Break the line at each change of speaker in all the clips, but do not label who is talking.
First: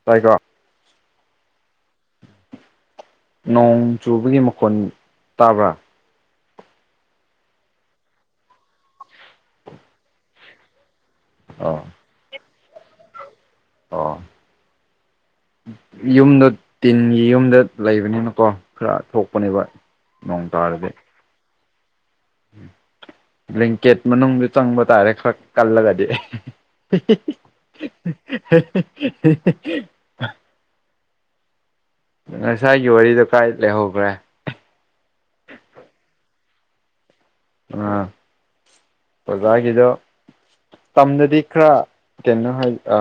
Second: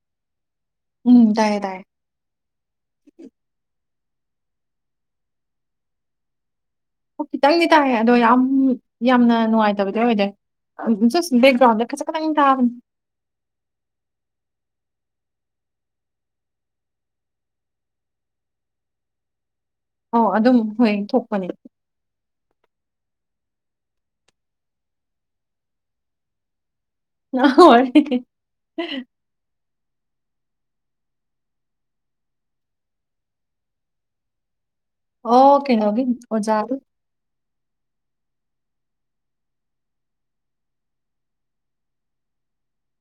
[unintelligible]
ꯎꯝ ꯇꯥꯏꯌ‌ꯦ ꯇꯥꯏꯌ‌ꯦ
ꯅꯣꯡ ꯆꯨꯕꯒꯤ ꯃꯈꯣꯟ ꯇꯥꯕ꯭ꯔꯥ
ꯑꯣ ꯈꯤꯇꯪꯗꯤ ꯇꯥꯏꯌꯦ ꯑꯗꯣ ꯌꯥꯝ ꯌꯥꯝꯅ ꯅꯨꯡꯉꯥꯏꯇꯕꯗꯤ ꯑꯣꯏꯗꯦ ꯖꯁ
ꯑ
ꯕꯦꯛꯒ꯭ꯔꯥꯎꯟꯗ ꯈꯖꯤꯛ [unintelligible]
ꯑꯣ ꯌꯨꯝꯗꯣ ꯇꯤꯟꯒꯤ ꯌꯨꯝꯗ ꯂꯩꯕꯅꯤꯅꯀꯣ ꯈꯔ ꯊꯣꯛꯄꯅꯦꯕ
ꯑꯣ
ꯅꯣꯡ
ꯑꯗꯨꯝ
ꯇꯥꯔꯗꯤ
ꯍꯣꯏ ꯊꯣꯛꯄꯅꯤ
ꯕꯦꯜꯀꯦꯠ ꯃꯅꯨꯡ ꯆꯪꯕ ꯇꯥꯔꯦ ꯈꯔ ꯀꯜꯂꯒꯗꯤ [unintelligible] ꯉꯁꯥꯏꯒꯤ ꯋꯥꯔꯤꯗꯣ ꯀꯥꯏ ꯂꯩꯍꯧꯈ꯭ꯔꯦ
ꯑꯣ ꯀꯩꯅꯣꯒꯤ ꯑꯣꯖꯥꯒꯤ
ꯑ ꯑꫭꯖꯒꯤꯗꯣ ꯇꯝꯅꯗꯤ ꯈꯔ ꯀꯩꯅꯣ ꯍꯥꯏ ꯑ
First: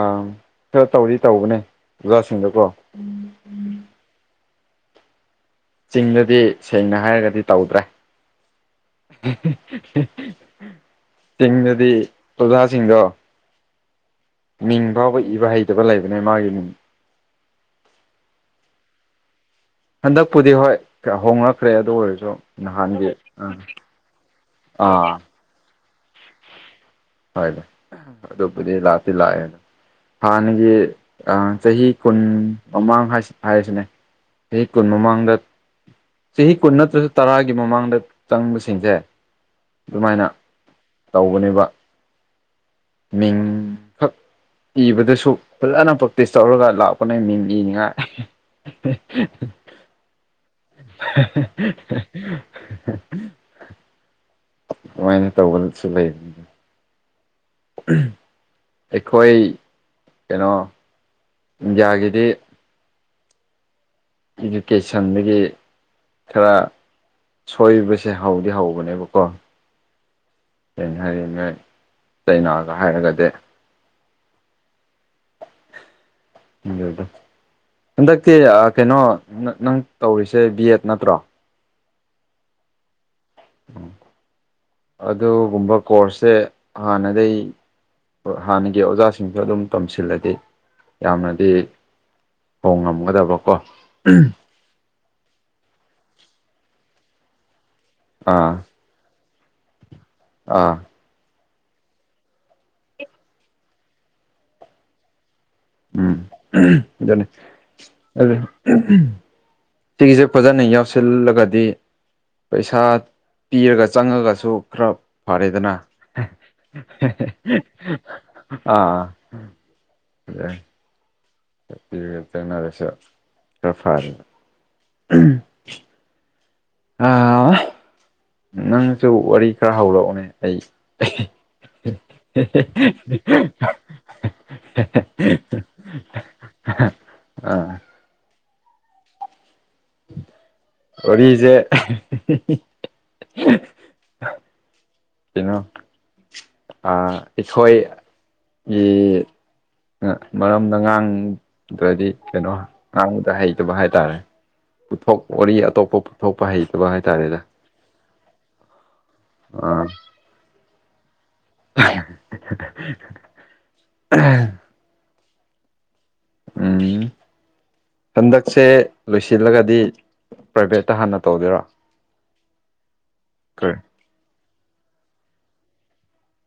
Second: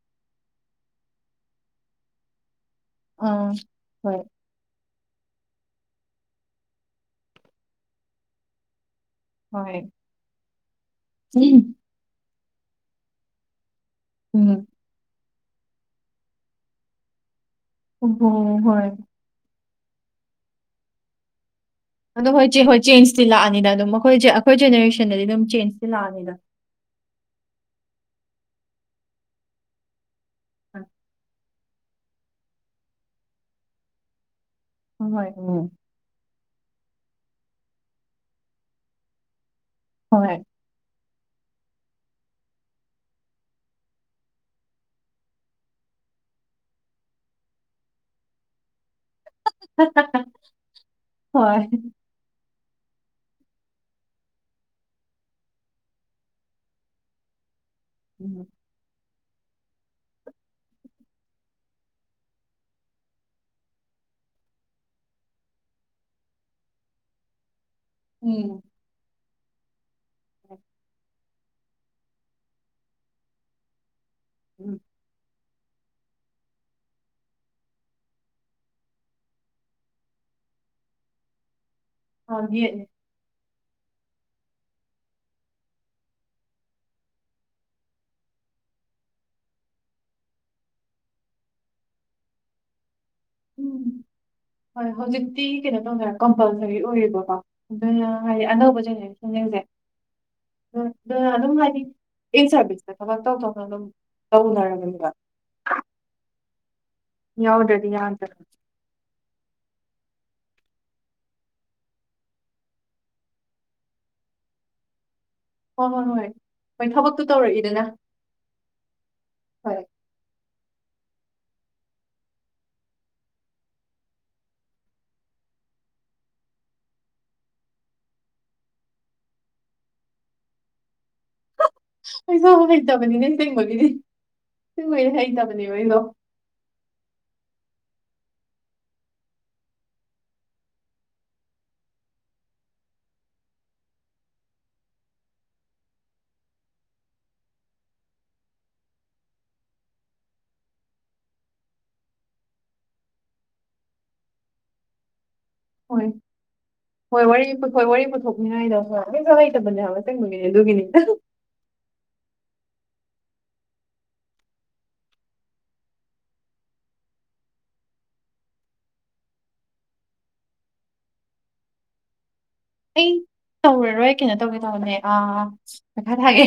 ꯈꯔ ꯇꯧꯗꯤ ꯇꯧꯕꯅꯦ ꯑꯣꯖꯥꯁꯤꯡꯗꯀꯣ
ꯑꯥ ꯍꯣꯏ
ꯆꯤꯡꯗꯗꯤ ꯁꯦꯡꯅ ꯍꯥꯏꯔꯒꯗꯤ ꯇꯧꯗ꯭ꯔꯦ ꯆꯤꯡꯗꯗꯤ ꯑꯣꯖꯥꯁꯤꯡꯗꯣ
ꯎꯝ
ꯃꯤꯡ ꯐꯥꯎꯕ ꯏꯕ ꯍꯩꯇꯕ ꯂꯩꯕꯅꯦ ꯃꯥꯒꯤ ꯃꯤ
ꯍꯣꯏ
ꯍꯟꯗꯛꯄꯨꯗꯤ ꯍꯣꯏ ꯍꯣꯡꯂꯛ ꯐꯦꯗꯣ
ꯑꯗꯣ ꯍꯣꯏ ꯆꯦꯟ ꯍꯣꯏ ꯆꯦꯟꯖꯇꯤ ꯂꯥꯛꯑꯅꯤꯅ ꯑꯗꯨꯝ ꯑꯩꯈꯣꯏ ꯑꯩꯈꯣꯏ
ꯑꯥ
ꯖꯦꯅꯦꯔꯦꯁꯟꯗꯗꯤ ꯑꯗꯨꯝ ꯆꯦꯟꯖꯇꯤ ꯂꯥꯛꯑꯅꯤꯗ
ꯍꯣꯗꯥ ꯑꯗꯨꯕꯨꯗꯤ ꯂꯥꯛꯇꯤ ꯂꯥꯛꯑꯦ ꯍꯥꯟꯅꯒꯤ ꯑꯥ ꯆꯍꯤ ꯀꯨꯟ ꯃꯃꯥꯡ ꯍꯥꯏꯔꯤꯁꯤꯅꯦ ꯆꯍꯤ ꯀꯨꯟ ꯃꯃꯥꯡꯗ ꯆꯍꯤ ꯀꯨꯟ ꯅꯠꯇ꯭ꯔꯁꯨ ꯇꯔꯥꯒꯤ ꯃꯃꯥꯡꯗ ꯆꯪꯕꯁꯤꯡꯁꯦ ꯑꯗꯨꯃꯥꯏꯅ ꯇꯧꯕꯅꯦꯕ ꯃꯤꯡꯈꯛ ꯏꯕꯗꯁꯨ ꯐꯖꯅ ꯄ꯭ꯔꯦꯛꯇꯤꯁ ꯇꯧꯔꯒ ꯂꯥꯛꯄꯅ‌ꯦ ꯃꯤꯡ ꯏꯅꯤꯉꯥꯏ [unintelligible]
[unintelligible]
[unintelligible] ꯑꯗꯨꯃꯥꯏꯅ ꯇꯧꯕꯁꯨ ꯂꯩ [unintelligible]
ꯎꯝ
ꯑꯩꯈꯣꯏ ꯀꯩꯅꯣ ꯏꯟꯗꯤꯌꯥꯒꯤꯗꯤ ꯏꯗꯨꯀꯦꯁꯟꯗꯒꯤ ꯈꯔ ꯁꯣꯏꯕꯁ ꯁꯦ ꯍꯧꯗꯤ ꯍꯧꯕꯅꯦꯕꯀꯣ ꯑꯩꯅ ꯍꯥꯏꯌꯦ ꯅꯣꯏ ꯆꯩꯅꯥꯒꯥ ꯍꯥꯏꯔꯒꯥꯗꯤ
ꯎꯝ
ꯍꯟꯗꯛꯇꯤ ꯀꯩꯅꯣ ꯅꯪ ꯇꯧꯔꯤꯁꯦ ꯕꯤ ꯑꯦꯗ ꯅꯠꯇ꯭ꯔꯣ
ꯍꯥ ꯌꯦꯅꯦ
ꯑꯗꯨꯒꯨꯝꯕ ꯀꯣꯔꯁꯁꯦ ꯍꯥꯟꯅꯗꯩ ꯍꯥꯟꯅꯒꯤ ꯑꯣꯖꯥꯁꯤꯡꯁꯨ ꯑꯗꯨꯝ ꯇꯝꯁꯤꯜꯂꯗꯤ ꯌꯥꯝꯅꯗꯤ ꯍꯣ ꯉꯝꯒꯥꯗꯕꯀꯣ
ꯍꯣꯏ ꯍꯧꯖꯤꯛꯇꯤ ꯀꯩꯅꯣ ꯇꯧꯅꯔ ꯀꯝꯄꯜꯁꯔꯤ ꯑꯣꯏꯌꯦꯕꯀꯣ ꯑꯗꯨꯅ ꯍꯥꯏꯗꯤ
ꯑꯥ
ꯑꯅꯧꯕ ꯆꯩꯅꯔꯤ
ꯑꯥ
[unintelligible] ꯑꯗꯨ ꯑꯗꯨꯝ ꯍꯥꯏꯗꯤ ꯑꯦꯠ ꯁꯥꯔꯚꯤꯁꯁꯇ ꯊꯕꯛ ꯇꯧ ꯇꯧꯅ ꯑꯗꯨꯝ ꯇꯧꯅꯔꯒꯅꯦꯕ
ꯎꯝ ꯑꯗꯨꯅꯦ ꯑꯗꯨ ꯁꯤꯒꯤꯁꯦ ꯐꯖꯅ ꯌꯥꯎꯁꯤꯜꯂꯒꯗꯤ ꯄꯩꯁꯥ ꯄꯤꯔꯒ ꯆꯪꯉꯒꯁꯨ ꯈꯔ ꯐꯔꯦꯗꯅ ꯑꯥ ꯄꯤꯔꯒ ꯇꯦꯡꯅꯔꯁꯨ ꯈꯔ ꯐꯔꯦ [unintelligible] ꯑꯥ ꯅꯪꯁꯨ ꯋꯥꯔꯤ ꯈꯔ ꯍꯧꯔꯛꯑꯣꯅꯦ ꯑꯩ
ꯄꯩꯁꯥ ꯍꯩꯇꯕꯅꯤꯅꯦ ꯑꯁꯦꯡꯕꯒꯤꯗꯤ ꯁꯦꯡꯕꯩ ꯍꯩꯇꯕꯅꯦꯕ ꯑꯩꯗꯣ
ꯑꯥ ꯋꯥꯔꯤꯁꯦ ꯀꯩꯅꯣ ꯑꯩꯈꯣꯏ ꯃꯔꯝꯅ ꯉꯥꯡꯗꯗꯤ ꯀꯩꯅꯣ ꯑꯉꯥꯡꯕꯗ ꯍꯩꯇꯕ ꯍꯥꯏꯇꯥꯔꯦ ꯄꯨꯊꯣꯛ ꯋꯥꯔꯤ ꯑꯇꯣꯞꯄ ꯄꯨꯊꯣꯛꯄ ꯍꯩꯇꯕ ꯍꯥꯏꯇꯥꯔꯦꯗ
[unintelligible] ꯈꯣꯏ ꯋꯥꯔꯤ ꯄꯨꯊꯣꯛꯅꯤꯡꯉꯥꯏꯗꯣ ꯍꯩꯖꯨ ꯍꯩꯇꯕꯅꯦ
ꯑꯥ
ꯍꯥꯏꯕ ꯑꯁꯦꯡꯕꯒꯤ ꯑꯗꯨꯒꯤꯅꯤꯗꯥ
[unintelligible] ꯎꯝ ꯍꯟꯗꯛꯁꯦ ꯂꯣꯏꯁꯤꯜꯂꯒꯗꯤ ꯄ꯭ꯔꯥꯏꯚꯦꯠꯇ ꯍꯥꯟꯅ ꯇꯧꯗꯣꯏꯔꯣ
ꯑꯩ
ꯀꯔꯤ
ꯇꯧꯔꯔꯣꯏ ꯀꯩꯅꯣ ꯇꯧꯒꯦ ꯇꯧꯕꯅꯦ ꯑꯥ ꯄꯩꯈꯔꯤ ꯊꯥꯒꯦ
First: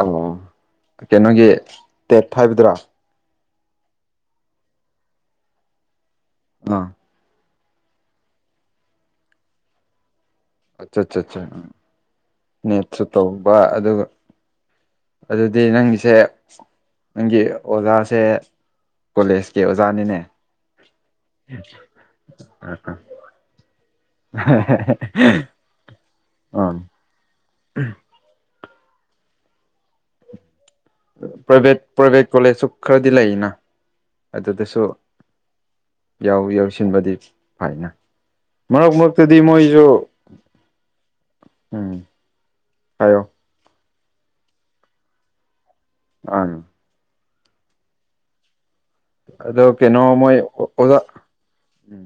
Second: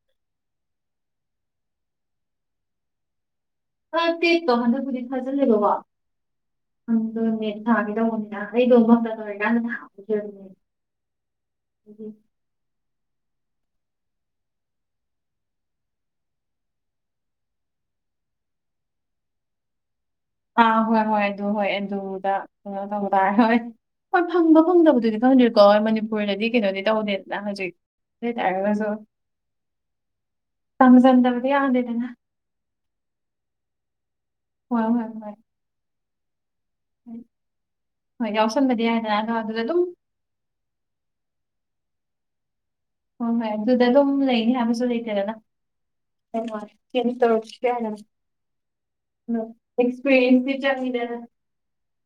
ꯑꯣ ꯀꯩꯅꯣꯒꯤ ꯇꯦꯠ ꯍꯥꯏꯕꯗ꯭ꯔꯥ
ꯑꯥ ꯇꯦꯛꯇꯣ ꯍꯟꯗꯛꯄꯨꯗꯤ ꯊꯥꯖꯜꯂꯦꯕꯀꯣ
ꯑꯥ
ꯑꯗꯨꯅꯦ ꯊꯥꯒꯦ ꯇꯧꯅꯤꯗ ꯑꯩꯗꯣ ꯃꯁꯇꯦꯔ ꯇꯧꯔꯤꯀꯟ ꯊꯍꯧꯗꯦ
ꯑꯠꯆꯥꯆꯥꯆꯥ ꯎꯝ ꯅꯦꯠꯁꯨ ꯇꯧꯕ ꯑꯗꯨꯒꯥ ꯑꯗꯨꯗꯤ ꯅꯪꯒꯤꯁꯦ ꯅꯪꯒꯤ ꯑꯣꯖꯥꯁꯦ ꯀꯣꯂꯦꯖꯀꯤ ꯑꯣꯖꯥꯅꯤꯅꯦ
ꯑꯥ ꯍꯣꯏ ꯍꯣꯏ ꯑꯗꯨ ꯍꯣꯏ ꯑꯗꯨꯗꯥ ꯀꯩꯅꯣ ꯇꯧꯕ ꯇꯔꯦ ꯍꯣꯏ ꯍꯣꯏ ꯐꯪꯕ ꯐꯪꯗꯕꯗꯨꯗꯤ ꯈꯪꯗꯦ ꯀꯣꯏ ꯃꯅꯤꯄꯨꯔꯗꯗꯤ ꯀꯩꯅꯣꯗꯤ
ꯎꯝ
ꯇꯧꯗꯦꯗꯅ ꯍꯧꯖꯤꯛ ꯑꯗꯨꯇꯥꯔꯒꯁꯨ
ꯄ꯭ꯔꯥꯏꯚꯦꯠ ꯄ꯭ꯔꯥꯏꯚꯦꯠ ꯀꯣꯂꯦꯖꯁꯨ ꯈꯔꯗꯤ ꯂꯩꯌꯦꯅ
ꯍꯣꯏ ꯍꯣꯏ ꯍꯣꯏ
ꯌꯥꯎꯔꯤ ꯌꯥꯎꯁꯤꯟꯕꯗꯤ ꯐꯥꯏꯅ ꯃꯔꯛ ꯃꯔꯛꯇꯥꯗꯤ ꯃꯣꯏꯖꯨ ꯎꯝ ꯍꯥꯏꯌꯣ
ꯑꯗꯨꯗ ꯑꯗꯨꯝ ꯂꯩꯅꯤ ꯍꯥꯏꯕꯁꯨ ꯂꯩꯇꯦꯗꯅ
ꯑꯪ
ꯇꯦꯅꯤꯡ ꯇꯧꯔꯛꯈꯤꯒꯦ ꯍꯥꯏꯔꯥ ꯎꯝ
ꯑꯗꯣ ꯀꯩꯅꯣ
ꯑꯦꯛꯁꯄꯦꯟ
ꯃꯣꯏ ꯑꯣꯖꯥ
ꯇꯤꯆꯥꯔꯍꯤꯗꯥ
ꯎꯝ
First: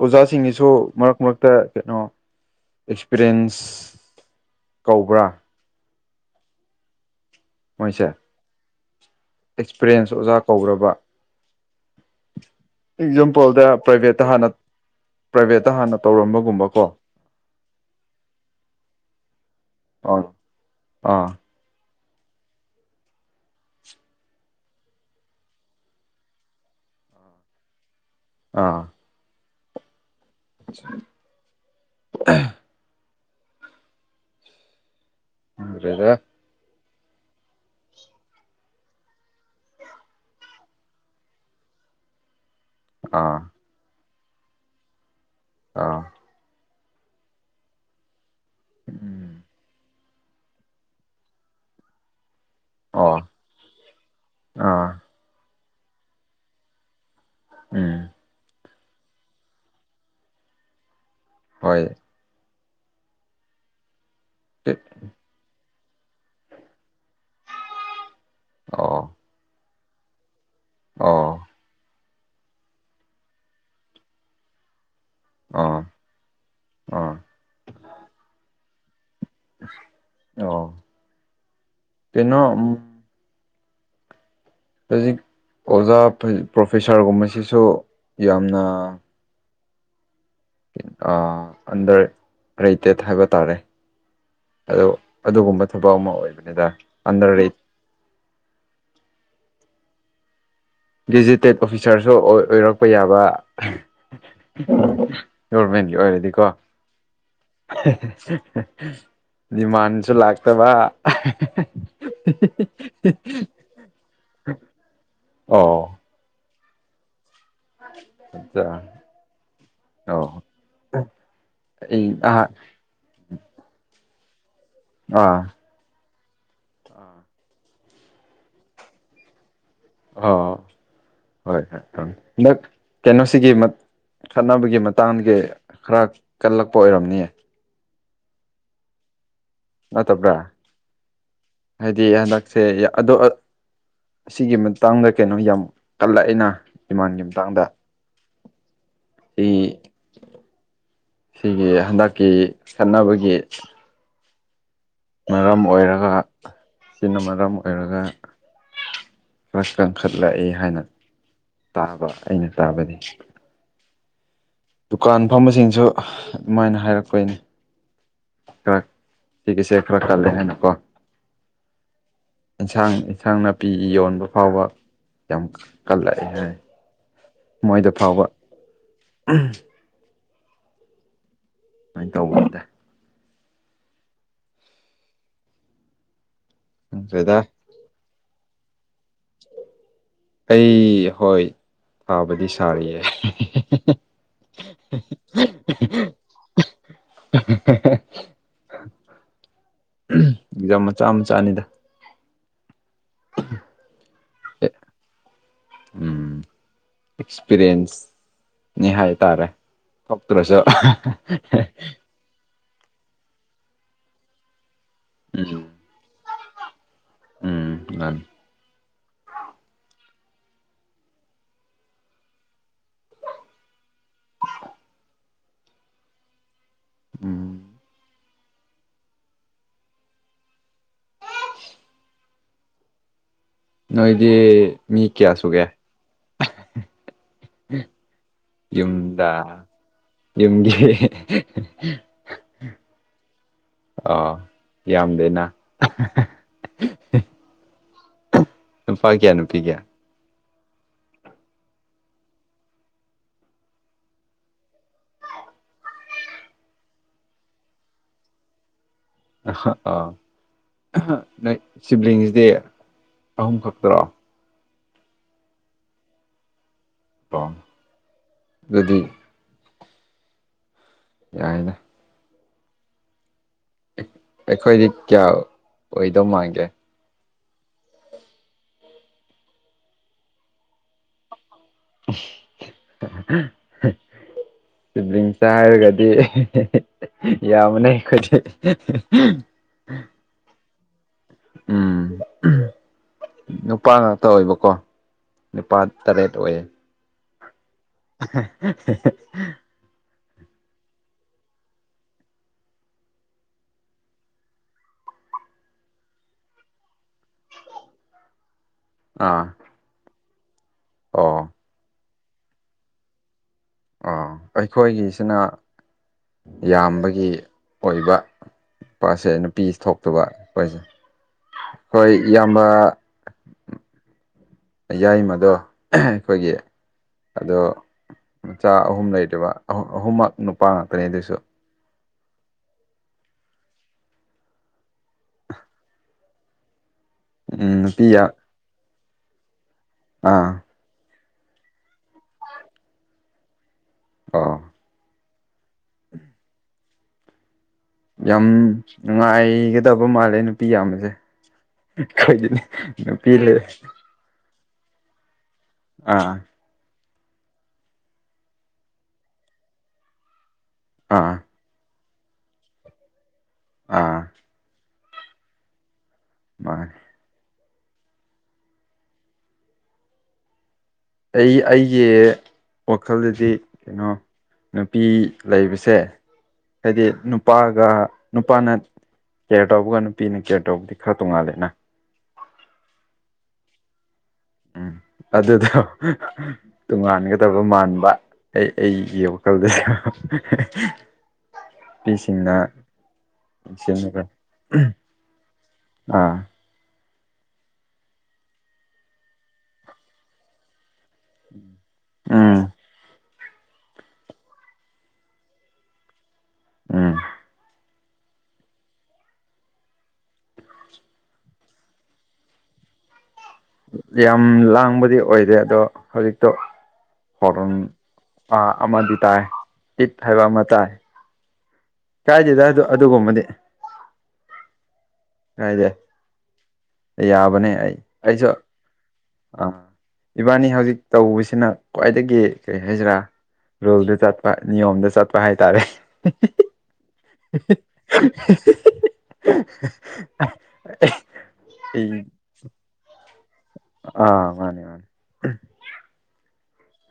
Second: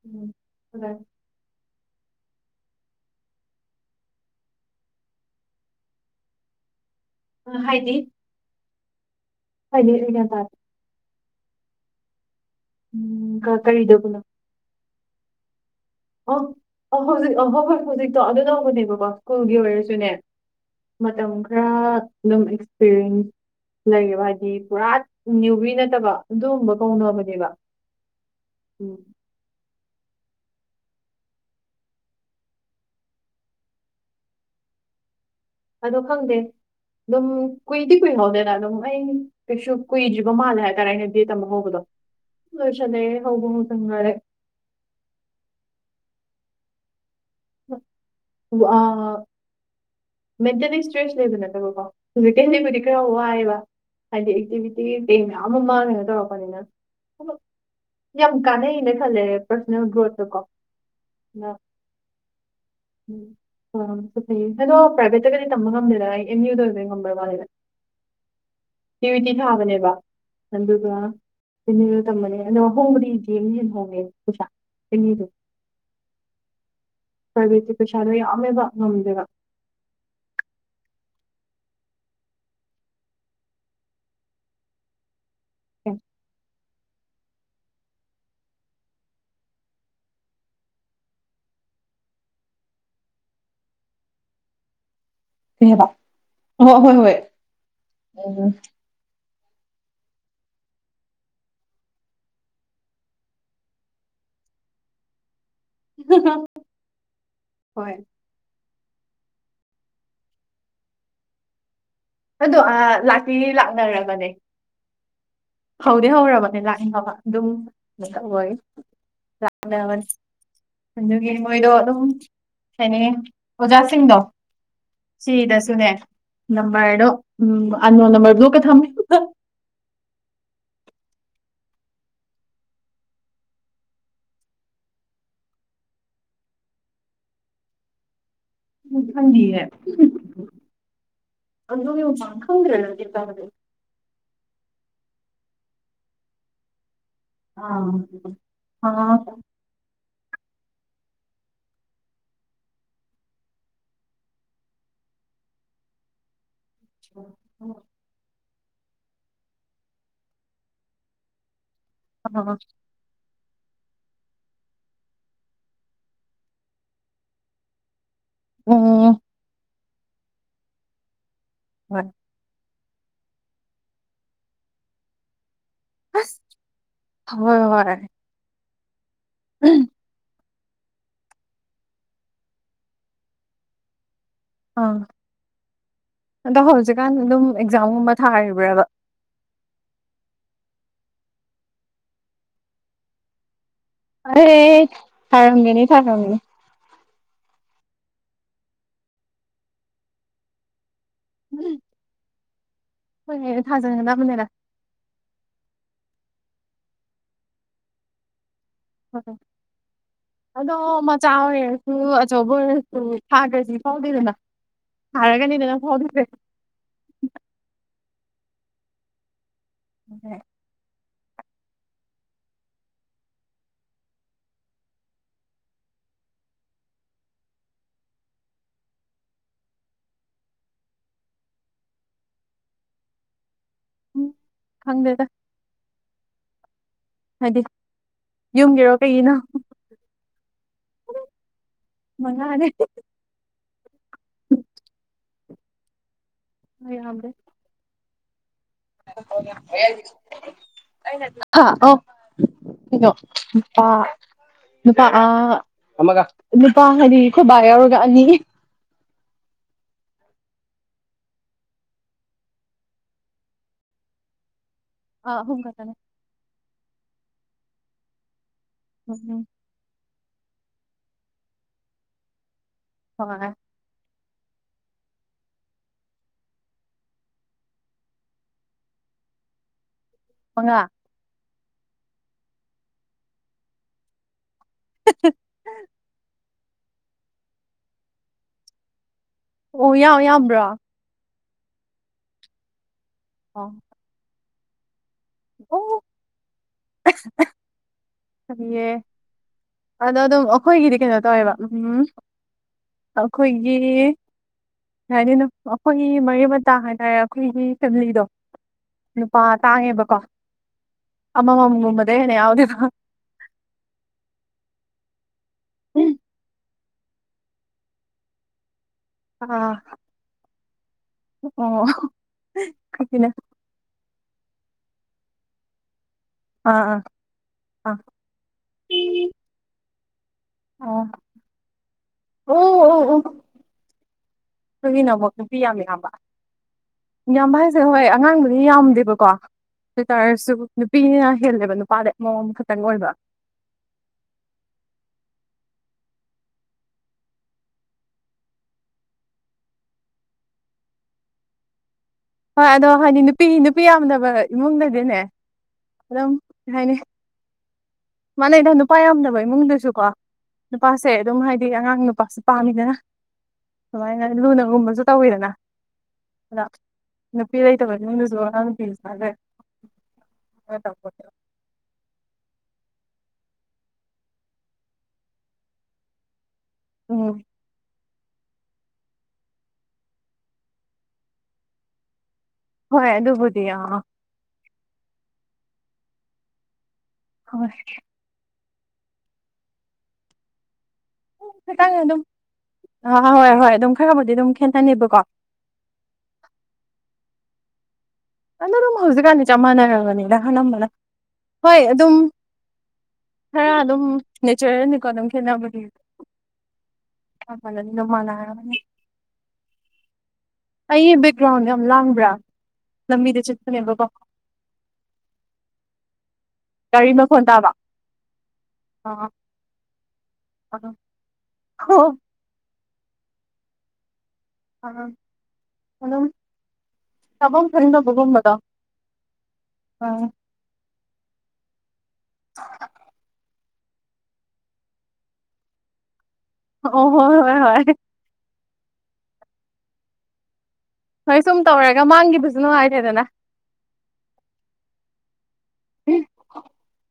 ꯑꯣꯖꯥꯁꯤꯡꯒꯤꯁꯨ ꯃꯔꯛ ꯃꯔꯛꯇ ꯀꯩꯅꯣ ꯑꯦꯛꯁꯄꯤꯔꯤꯟꯁ ꯀꯧꯕ꯭ꯔꯥ
ꯑꯥ ꯍꯥꯏꯗꯤ
ꯑꯦꯛꯁꯄꯔꯌꯦꯦꯟꯁ ꯑꯣꯖꯥ ꯀꯧ꯭ꯔꯕ ꯑꯦꯛꯖꯥꯝꯄꯜꯗꯥ ꯄ꯭ꯔꯥꯏꯚꯦꯠꯇꯥ ꯍꯥꯟꯅ ꯄ꯭ꯔꯥꯏꯚꯦꯠꯇꯥ ꯍꯥꯟꯅ ꯇꯧꯔꯝꯕꯒꯨꯝꯕ ꯀꯣ
ꯍꯧꯖꯤꯛ ꯑꯣ ꯍꯣꯏ ꯍꯣꯏ ꯍꯧꯖꯤꯛꯇꯣ ꯑꯗꯨ ꯇꯧꯕꯅꯦꯕꯀꯣ ꯁ꯭ꯀꯨꯜꯒꯤ ꯑꯣꯏꯔꯁꯨꯅꯦ
ꯑꯥ ꯑꯥ
ꯃꯇꯝ ꯄꯨ ꯑꯗꯨꯝ ꯑꯦꯛꯁꯄꯤꯔꯤꯟꯁ ꯂꯩꯔꯤꯕꯌꯦꯕ ꯍꯥꯏꯗꯤ ꯄꯨꯔꯥ ꯅꯤꯌꯨꯕꯤ ꯅꯠꯇꯕ ꯑꯗꯨꯒꯨꯝꯕ ꯀꯧꯅꯕꯅꯦꯕ
ꯑꯥ [unintelligible]
ꯑꯗꯣ
ꯑꯗꯨꯗ
ꯈꯪꯗꯦ ꯑꯗꯨꯝ ꯀꯨꯏꯗꯤ ꯀꯨꯏꯍꯧꯗꯦꯅ ꯑꯗꯨꯝ ꯑꯩ ꯀꯩꯁꯨ ꯀꯨꯏꯗ꯭ꯔꯤꯕ ꯃꯥꯜꯂꯦ ꯍꯥꯏꯇꯥꯔꯦ ꯑꯩꯅꯗꯤ ꯇꯝꯕ ꯍꯧꯕꯗꯣ ꯂꯣꯏꯁꯜꯂꯦ
ꯑꯥ
ꯍꯧꯕ ꯍꯧ ꯁꯪꯅꯔꯦ
ꯑꯥ
ꯑꯥ
ꯎꯝ
ꯃꯦꯟꯇꯦꯜꯂꯤ ꯏꯁꯇ꯭ꯔꯦꯁ ꯂꯩꯕ ꯅꯠꯇꯕꯀꯣ ꯐꯤꯖꯤꯀꯦꯜꯂꯤꯕꯨꯗꯤ ꯈꯔ
ꯑꯣ
ꯋꯥꯏꯑꯦꯕ ꯍꯥꯏꯗꯤ ꯑꯦꯛꯇꯤꯚꯤꯇꯤ
ꯑꯥ
ꯀ ꯃꯌꯥꯝ ꯑꯃ ꯃꯥꯡꯉꯦꯅ ꯇꯧꯔꯛꯄꯅꯤꯅ
ꯎꯝ
ꯌꯥꯝ ꯀꯥꯟꯅꯩꯅ ꯈꯜꯂꯦ ꯄ꯭ꯔꯁꯣꯅꯦꯜ ꯒ꯭ꯔꯣꯠꯇ ꯀꯣ
ꯍꯣꯏ
[unintelligible] ꯍꯦꯛꯇꯒꯅꯤ ꯇꯝꯕ ꯉꯝꯗꯦꯗ ꯑꯩ ꯑꯦꯝ ꯌꯨꯗ ꯑꯣꯏꯕ ꯉꯝꯕꯔ ꯋꯥꯅꯤꯦꯗ
ꯑꯣ
ꯇꯋꯤꯇꯤ ꯊꯥꯕꯅꯦꯕ [unintelligible]
ꯑꯣ
ꯆꯦꯅꯤꯗꯨꯣ ꯇꯝꯃꯅꯦ ꯑꯗꯨꯒ ꯍꯣꯡꯕꯅꯤꯗꯤ ꯍꯟꯅ ꯍꯣꯡꯉꯦꯕ ꯄꯩꯁꯥ ꯆꯦꯅꯤꯗꯨꯣ
ꯑꯥ ꯑꯥ
ꯄꯔꯥꯏꯕꯦꯠꯇꯤ ꯄꯩꯁꯥꯗꯣ ꯌꯥꯝꯃꯦꯕ ꯉꯝꯗꯦꯕ
ꯑꯣ ꯀꯩꯅꯣ ꯍꯧꯖꯤꯛ ꯑꯣꯖꯥ ꯄ꯭ꯔꯣꯐꯦꯁꯥꯔꯒꯨꯝꯕꯁꯤꯁꯨ ꯌꯥꯝꯅ ꯑꯟꯗꯔ ꯔꯦꯇꯦꯠ ꯍꯥꯏꯕ ꯇꯥꯔꯦ ꯑꯗꯨ ꯑꯗꯨꯒꯨꯝꯕ ꯊꯕꯛ ꯑꯃ ꯑꯣꯏꯕꯅꯤꯗꯥ ꯑꯟꯗꯔꯠ
ꯎꯝ
ꯗꯤꯖꯤꯇꯦꯠ ꯑꯣꯐꯤꯁꯥꯔꯁꯨ ꯑꯣꯏꯔꯛꯄ ꯌꯥꯕ ꯒꯣꯔꯃꯦꯟꯒꯤ ꯑꯣꯏꯔꯗꯤꯀꯣ ꯗꯤꯃꯥꯟꯁꯨ ꯂꯥꯛꯇꯥꯕ
ꯑꯗꯣ ꯂꯥꯇꯤ ꯂꯥꯛꯅꯔꯕꯅꯦ
ꯑꯣ
ꯍꯧꯗꯤ ꯍꯧꯔꯕꯅꯦ ꯂꯥꯛꯏꯕ ꯑꯗꯨꯝ [unintelligible] ꯑꯣꯏ
ꯑꯠꯆꯥ ꯑꯣ
[unintelligible] ꯑꯗꯨꯒꯤ ꯃꯗꯣꯗ
ꯑꯩ ꯑꯥ
ꯀꯩꯍꯥꯏꯅꯤ ꯑꯣꯖꯥꯁꯤꯡꯗꯣ
ꯑꯥ
ꯁꯤꯗꯁꯨꯅꯦ ꯐꯔꯗꯣ ꯎꯝ ꯑꯟꯅꯣꯟ ꯅꯨꯝꯕꯔ ꯕꯂꯣ꯭ꯛꯀꯥ ꯊꯥꯝꯃꯦ
ꯑꯣ ꯍꯣꯏ ꯍꯣꯏ ꯍꯟꯗꯛ ꯀꯩꯅꯣꯁꯤꯒꯤ ꯈꯠꯅꯕꯒꯤ ꯃꯇꯥꯡꯗꯤ ꯈꯔ ꯀꯜꯂꯛꯄ ꯑꯣꯏꯔꯝꯅꯤꯌꯦ
[unintelligible]
ꯅꯠꯇꯕ꯭ꯔꯥ ꯍꯥꯏꯗꯤ ꯍꯟꯗꯛꯁꯦ ꯑ ꯑꯁꯤꯒꯤ ꯃꯇꯥꯡꯗ ꯀꯩꯅꯣ ꯌꯥꯝ ꯀꯜꯂꯛꯑꯦꯅ ꯏꯃꯥꯟꯒꯤ ꯃꯇꯥꯡꯗ
[unintelligible]
[unintelligible] ꯁꯤꯒꯤ ꯍꯟꯗꯛꯀꯤ ꯈꯠꯅꯕꯒꯤ ꯃꯔꯝ ꯑꯣꯏꯔꯒ ꯁꯤꯅ ꯃꯔꯝ ꯑꯣꯏꯔꯒ [unintelligible] ꯇꯥꯕ ꯑꯩꯅ ꯇꯥꯕꯗꯤ ꯗꯨꯀꯥꯟ ꯐꯝꯕꯁꯤꯡꯁꯨ ꯑꯗꯨꯃꯥꯏꯅ ꯍꯥꯏꯔꯛꯄꯩꯅꯤ [unintelligible] ꯍꯥꯏꯅꯥ ꯀꯣ
[unintelligible]
ꯏꯟꯁꯥꯡ ꯏꯟꯁꯥꯡ ꯅꯥꯄꯤ ꯌꯣꯟꯕ ꯐꯥꯎꯕ ꯌꯥꯝ ꯀꯜꯂꯛꯑꯦ ꯍꯥꯏ
ꯍꯣꯏ ꯍꯣꯏ
ꯑꯝ ꯁꯨꯃꯥꯏꯅ ꯇꯧꯕꯗꯦ
ꯑꯥ ꯑꯗꯣ ꯍꯧꯖꯤꯛꯀꯥꯟ
ꯈꯪꯗ꯭ꯔꯦꯗ
ꯑꯗꯨꯝ ꯑꯦꯛꯖꯥꯝꯒꯨꯝꯕ ꯊꯥꯔꯤꯕ꯭ꯔꯕ
ꯑꯩ ꯍꯣꯏ ꯁꯥꯕꯗꯤ ꯁꯥꯔꯤꯌꯦ
ꯑꯩ ꯊꯥꯔꯝꯒꯅꯤ ꯊꯥꯔꯝꯒꯅꯤ
ꯑꯦꯛꯖꯥꯝ ꯃꯆꯥ ꯃꯆꯥꯅꯤꯗ
ꯍꯣꯏ ꯊꯥꯖꯤꯟꯒꯗꯕꯅꯦꯗ
ꯎꯝ ꯑꯦꯛꯁꯄꯤꯔꯤꯌꯦꯟꯁ ꯅꯤ ꯍꯥꯏꯇꯥꯔꯦ ꯊꯣꯛꯇ꯭ꯔꯁꯨ
ꯑꯗꯨ ꯑꯆꯧꯕ ꯑꯣꯏꯔꯁꯨ ꯊꯥꯈ꯭ꯔꯁꯤ ꯐꯥꯎꯗꯦꯗꯅ
ꯎꯝ
ꯊꯥꯔꯒꯅꯤꯗꯅ ꯐꯥꯎꯗꯨꯏꯁꯦ
ꯎꯝ ꯉꯥꯅꯤ
[unintelligible]
ꯎꯝ [unintelligible] ꯅꯣꯏꯗꯤ ꯃꯤ ꯀꯌꯥ ꯁꯨꯒꯦ ꯌꯨꯝꯗ ꯌꯨꯝꯒꯤ
[unintelligible]
ꯑꯥ ꯌꯥꯝꯗꯦꯅ
ꯑ ꯌꯥꯝꯗꯦ
ꯅꯨꯄꯥ ꯀꯌꯥ ꯅꯨꯄꯤ ꯀꯌꯥ
[unintelligible] ꯍꯥ ꯑꯣ [unintelligible] ꯅꯨꯄꯥ ꯑꯃꯒ ꯅꯨꯄꯥ ꯍꯥꯏꯗꯤ ꯈꯣꯏꯕꯥ ꯌꯥꯎꯔꯒ ꯑꯅꯤ
ꯑ ꯑꯥ ꯅꯣꯏ ꯁꯤꯕ꯭ꯂꯤꯡꯁꯤꯗꯤ ꯑꯍꯨꯝ ꯈꯛꯇꯔꯣ
ꯑ ꯑꯍꯨꯝ ꯈꯛꯇꯅꯦ
ꯑꯣ ꯑꯗꯨꯗꯤ
ꯎꯝ
ꯌꯥꯏꯗ
ꯍꯣꯏ
ꯑꯩꯈꯣꯏꯗꯤ ꯀꯌꯥ ꯑꯣꯏꯗꯧ ꯃꯥꯟꯒꯦ
ꯃꯉꯥ
ꯁꯤꯕꯂꯤꯡꯁꯇꯥ ꯍꯥꯏꯔꯒꯥꯗꯤ ꯌꯥꯝꯕꯅꯦ ꯑꯩꯈꯣꯏꯗꯤ
ꯑꯣ ꯌꯥ ꯌꯥꯝꯕ꯭ꯔꯥ
ꯎꯝ ꯅꯨꯄꯥ ꯉꯥꯛꯇ ꯑꯣꯏꯕꯀꯣ ꯅꯤꯄꯥꯜ ꯇꯔꯦꯠ ꯑꯣꯏ
[unintelligible] ꯐꯌꯦ ꯑꯗꯣ ꯑꯗꯨꯝ ꯑꯩꯈꯣꯏꯒꯤꯗꯤ ꯀꯩꯅꯣ ꯇꯧꯋꯦꯕ ꯎꯝ ꯑꯩꯈꯣꯏꯒꯤ ꯌꯥꯅꯤꯅ ꯑꯩꯈꯣꯏꯒꯤ ꯃꯔꯤ ꯃꯇꯥ ꯍꯥꯏꯇꯥꯔꯦ ꯑꯩꯈꯣꯏꯒꯤ ꯐꯦꯃꯤꯂꯤꯗꯣ ꯅꯨꯄꯥ
ꯑꯥ
ꯇꯥꯡꯉꯦꯕꯀꯣ
ꯑꯣ
ꯑꯃꯃꯝꯒꯨꯝꯕꯗ ꯩ ꯍꯦꯟꯅ ꯌꯥꯎꯗꯦꯕ
ꯑꯥ ꯑꯩꯈꯣꯏꯒꯤꯁꯤꯅ
ꯎꯝ
ꯌꯥꯝꯕꯒꯤ ꯑꯣꯏꯕ ꯄꯥꯁꯦ ꯅꯨꯄꯤ ꯊꯣꯛꯇꯕ ꯍꯣꯏꯁꯦ ꯍꯣꯏ ꯏꯌꯥꯝꯕ ꯌꯥꯏꯃꯗꯣ ꯑꯩꯈꯣꯏꯒꯤ ꯑꯗꯣ ꯃꯆꯥ ꯑꯍꯨꯝ ꯂꯩꯔꯤꯕ ꯑꯍꯨꯝꯃꯛ ꯅꯨꯄꯥ ꯉꯥꯛꯇꯅꯦ ꯑꯗꯨꯁꯨ
ꯑꯣ ꯑꯣ ꯑꯣ ꯑꯩꯈꯣꯏꯒꯤꯅ ꯑꯃꯨꯛ ꯅꯨꯄꯤ ꯌꯥꯝ ꯌꯥꯝꯕ ꯍꯥꯏꯁꯦ
ꯎꯝ
ꯍꯣꯏ
ꯅꯨꯄꯤ ꯑꯥ
ꯑꯉꯥꯡ [inaudible] ꯃꯤ ꯌꯥꯝꯗꯦꯕꯀꯣ ꯑꯗꯨꯇꯥꯔꯁꯨ
ꯑꯣ
ꯅꯨꯄꯤꯅ ꯍꯦꯜꯂꯦꯕ ꯅꯨꯄꯥꯗꯩ ꯃꯧ ꯑꯃ ꯈꯛꯇꯪ ꯑꯣꯏꯕ
ꯑꯥ ꯌꯥꯝ ꯅꯨꯡꯉꯥꯏꯒꯗꯕ ꯃꯥꯜꯂꯦ ꯅꯨꯄꯤ ꯌꯥꯝꯕꯁꯦ [unintelligible]
ꯍꯣꯏ ꯑꯗꯣ ꯍꯥꯏꯗꯤ ꯅꯨꯄꯤ ꯅꯨꯄꯤ ꯌꯥꯝꯗꯕ ꯏꯃꯨꯡꯗꯗꯤꯅꯦ ꯑꯗꯨꯝ
ꯑꯥ
ꯀꯩ ꯍꯥꯏꯅꯤ ꯃꯥꯟꯅꯩꯗ ꯅꯨꯄꯥ ꯌꯥꯝꯗꯕ ꯏꯃꯨꯡꯗꯁꯨ ꯀꯣ ꯅꯨꯄꯥꯁꯦ
ꯑꯥ
ꯑꯗꯨꯝ ꯍꯥꯏꯗꯤ ꯑꯉꯥꯡ ꯅꯨꯄꯥ ꯄꯥꯝꯃꯤꯗꯅ
ꯑꯥ
ꯁꯨꯃꯥꯏꯅ ꯂꯨꯅꯒꯨꯝꯕꯁꯨ ꯇꯧꯋꯤꯗꯅ ꯑꯗ
ꯃꯥꯅꯦ
ꯅꯨꯄꯤ ꯂꯩꯇꯕ ꯏꯃꯨꯡ ꯗꯁꯨ ꯑꯉꯥꯡ ꯅꯨꯄꯤꯃꯆꯥꯁꯦ [inaudible]
ꯑꯩ ꯑꯩꯒꯤ ꯋꯥꯈꯜꯗꯗꯤ ꯀꯩꯅꯣ ꯅꯨꯄꯤ ꯂꯩꯕꯁꯦ ꯍꯥꯏꯗꯤ ꯅꯨꯄꯥꯒ ꯅꯨꯄꯥꯅ ꯀꯦꯌꯔ ꯇꯧꯕꯒ ꯅꯨꯄꯤꯅ ꯀꯦꯌꯔ ꯇꯧꯕꯗꯤ ꯈꯔ ꯇꯣꯡꯉꯥꯜꯂꯦꯅ
ꯍꯣꯏ ꯑꯗꯨꯕꯨꯗꯤ ꯌꯥꯝ
ꯎꯝ ꯑꯗꯨꯗꯣ ꯇꯣꯉꯥꯟꯒꯗꯕ ꯃꯥꯟꯕ ꯑꯩ ꯑꯩꯒꯤ ꯋꯥꯈꯜꯗꯁꯨ ꯌꯥꯝ
ꯈꯤꯇꯪ ꯑꯗꯨꯝ ꯍꯣꯏ ꯍꯣꯏ ꯑꯗꯨꯝ
ꯁꯦꯝꯃꯒ
ꯈꯔꯕꯨꯗꯤ ꯑꯗꯨꯝ ꯈꯦꯠꯅꯅꯦꯕꯀꯣ
ꯑꯥ
ꯑꯗꯣ ꯑꯗꯨꯝ ꯍꯧꯖꯤꯛꯀꯥꯟꯗꯤ ꯆꯞ ꯃꯥꯟꯅꯔꯕꯅꯤꯅ ꯑꯅꯝꯕꯅ ꯍꯣꯏ ꯑꯗꯨꯝ
ꯎꯝ
ꯈꯔ ꯑꯗꯨꯝ ꯅꯦꯆꯔꯦꯜꯅꯤꯀꯣ ꯑꯗꯨꯝ ꯈꯦꯠꯅꯕꯗꯤ [inaudible]
ꯎꯝ
ꯑꯩꯒꯤ ꯕꯦꯛꯒ꯭ꯔꯥꯎꯟꯗꯣ ꯌꯥꯝ ꯂꯥꯡꯕ꯭ꯔꯥ ꯂꯝꯕꯤꯗ ꯆꯠ
ꯌꯥꯝ ꯂꯥꯡꯕꯗꯤ ꯑꯣꯏꯗꯦ ꯑꯗꯣ ꯍꯧꯖꯤꯛꯇꯣ ꯍꯣꯔꯣꯟ ꯑꯃꯗꯤ ꯇꯥꯏ ꯇꯤꯠ ꯍꯥꯏꯕ ꯑꯃ ꯇꯥꯏ ꯀꯥꯏꯗꯦꯗ ꯑꯗꯨꯒꯨꯝꯕꯗꯤ
ꯑ
ꯀꯥꯏꯗꯦ
ꯑꯗꯨꯝ ꯇꯥꯕꯝ
ꯌꯥꯕꯅꯦ ꯑꯩ
ꯈꯪꯗꯕ
ꯑꯩꯁꯨ
ꯑꯗꯨꯝꯕꯗꯣ
ꯑꯥ
ꯎꯝ
ꯏꯕꯥꯅꯤ ꯍꯧꯖꯤꯛ ꯇꯧꯕꯁꯤꯅ ꯈ꯭ꯋꯥꯏꯗꯒꯤ ꯀꯔꯤ ꯍꯥꯏꯁꯤꯔꯥ ꯔꯣꯜꯗꯥ ꯆꯠꯄ ꯅꯤꯌꯣꯝꯗꯥ ꯆꯠꯄ ꯍꯥꯏꯇꯥꯔꯦ
ꯑꯣ ꯍꯣꯏ ꯍꯣꯏ ꯍꯣꯏ
[unintelligible] [unintelligible]
[inaudible] ꯁꯨꯝ ꯇꯧꯔꯒ ꯃꯥꯡꯒꯤꯕꯁꯨ ꯅꯨꯡꯉꯥꯏꯇꯦꯗꯅ꯫
ꯑ ꯃꯥꯅꯦ ꯃꯥ
[unintelligible]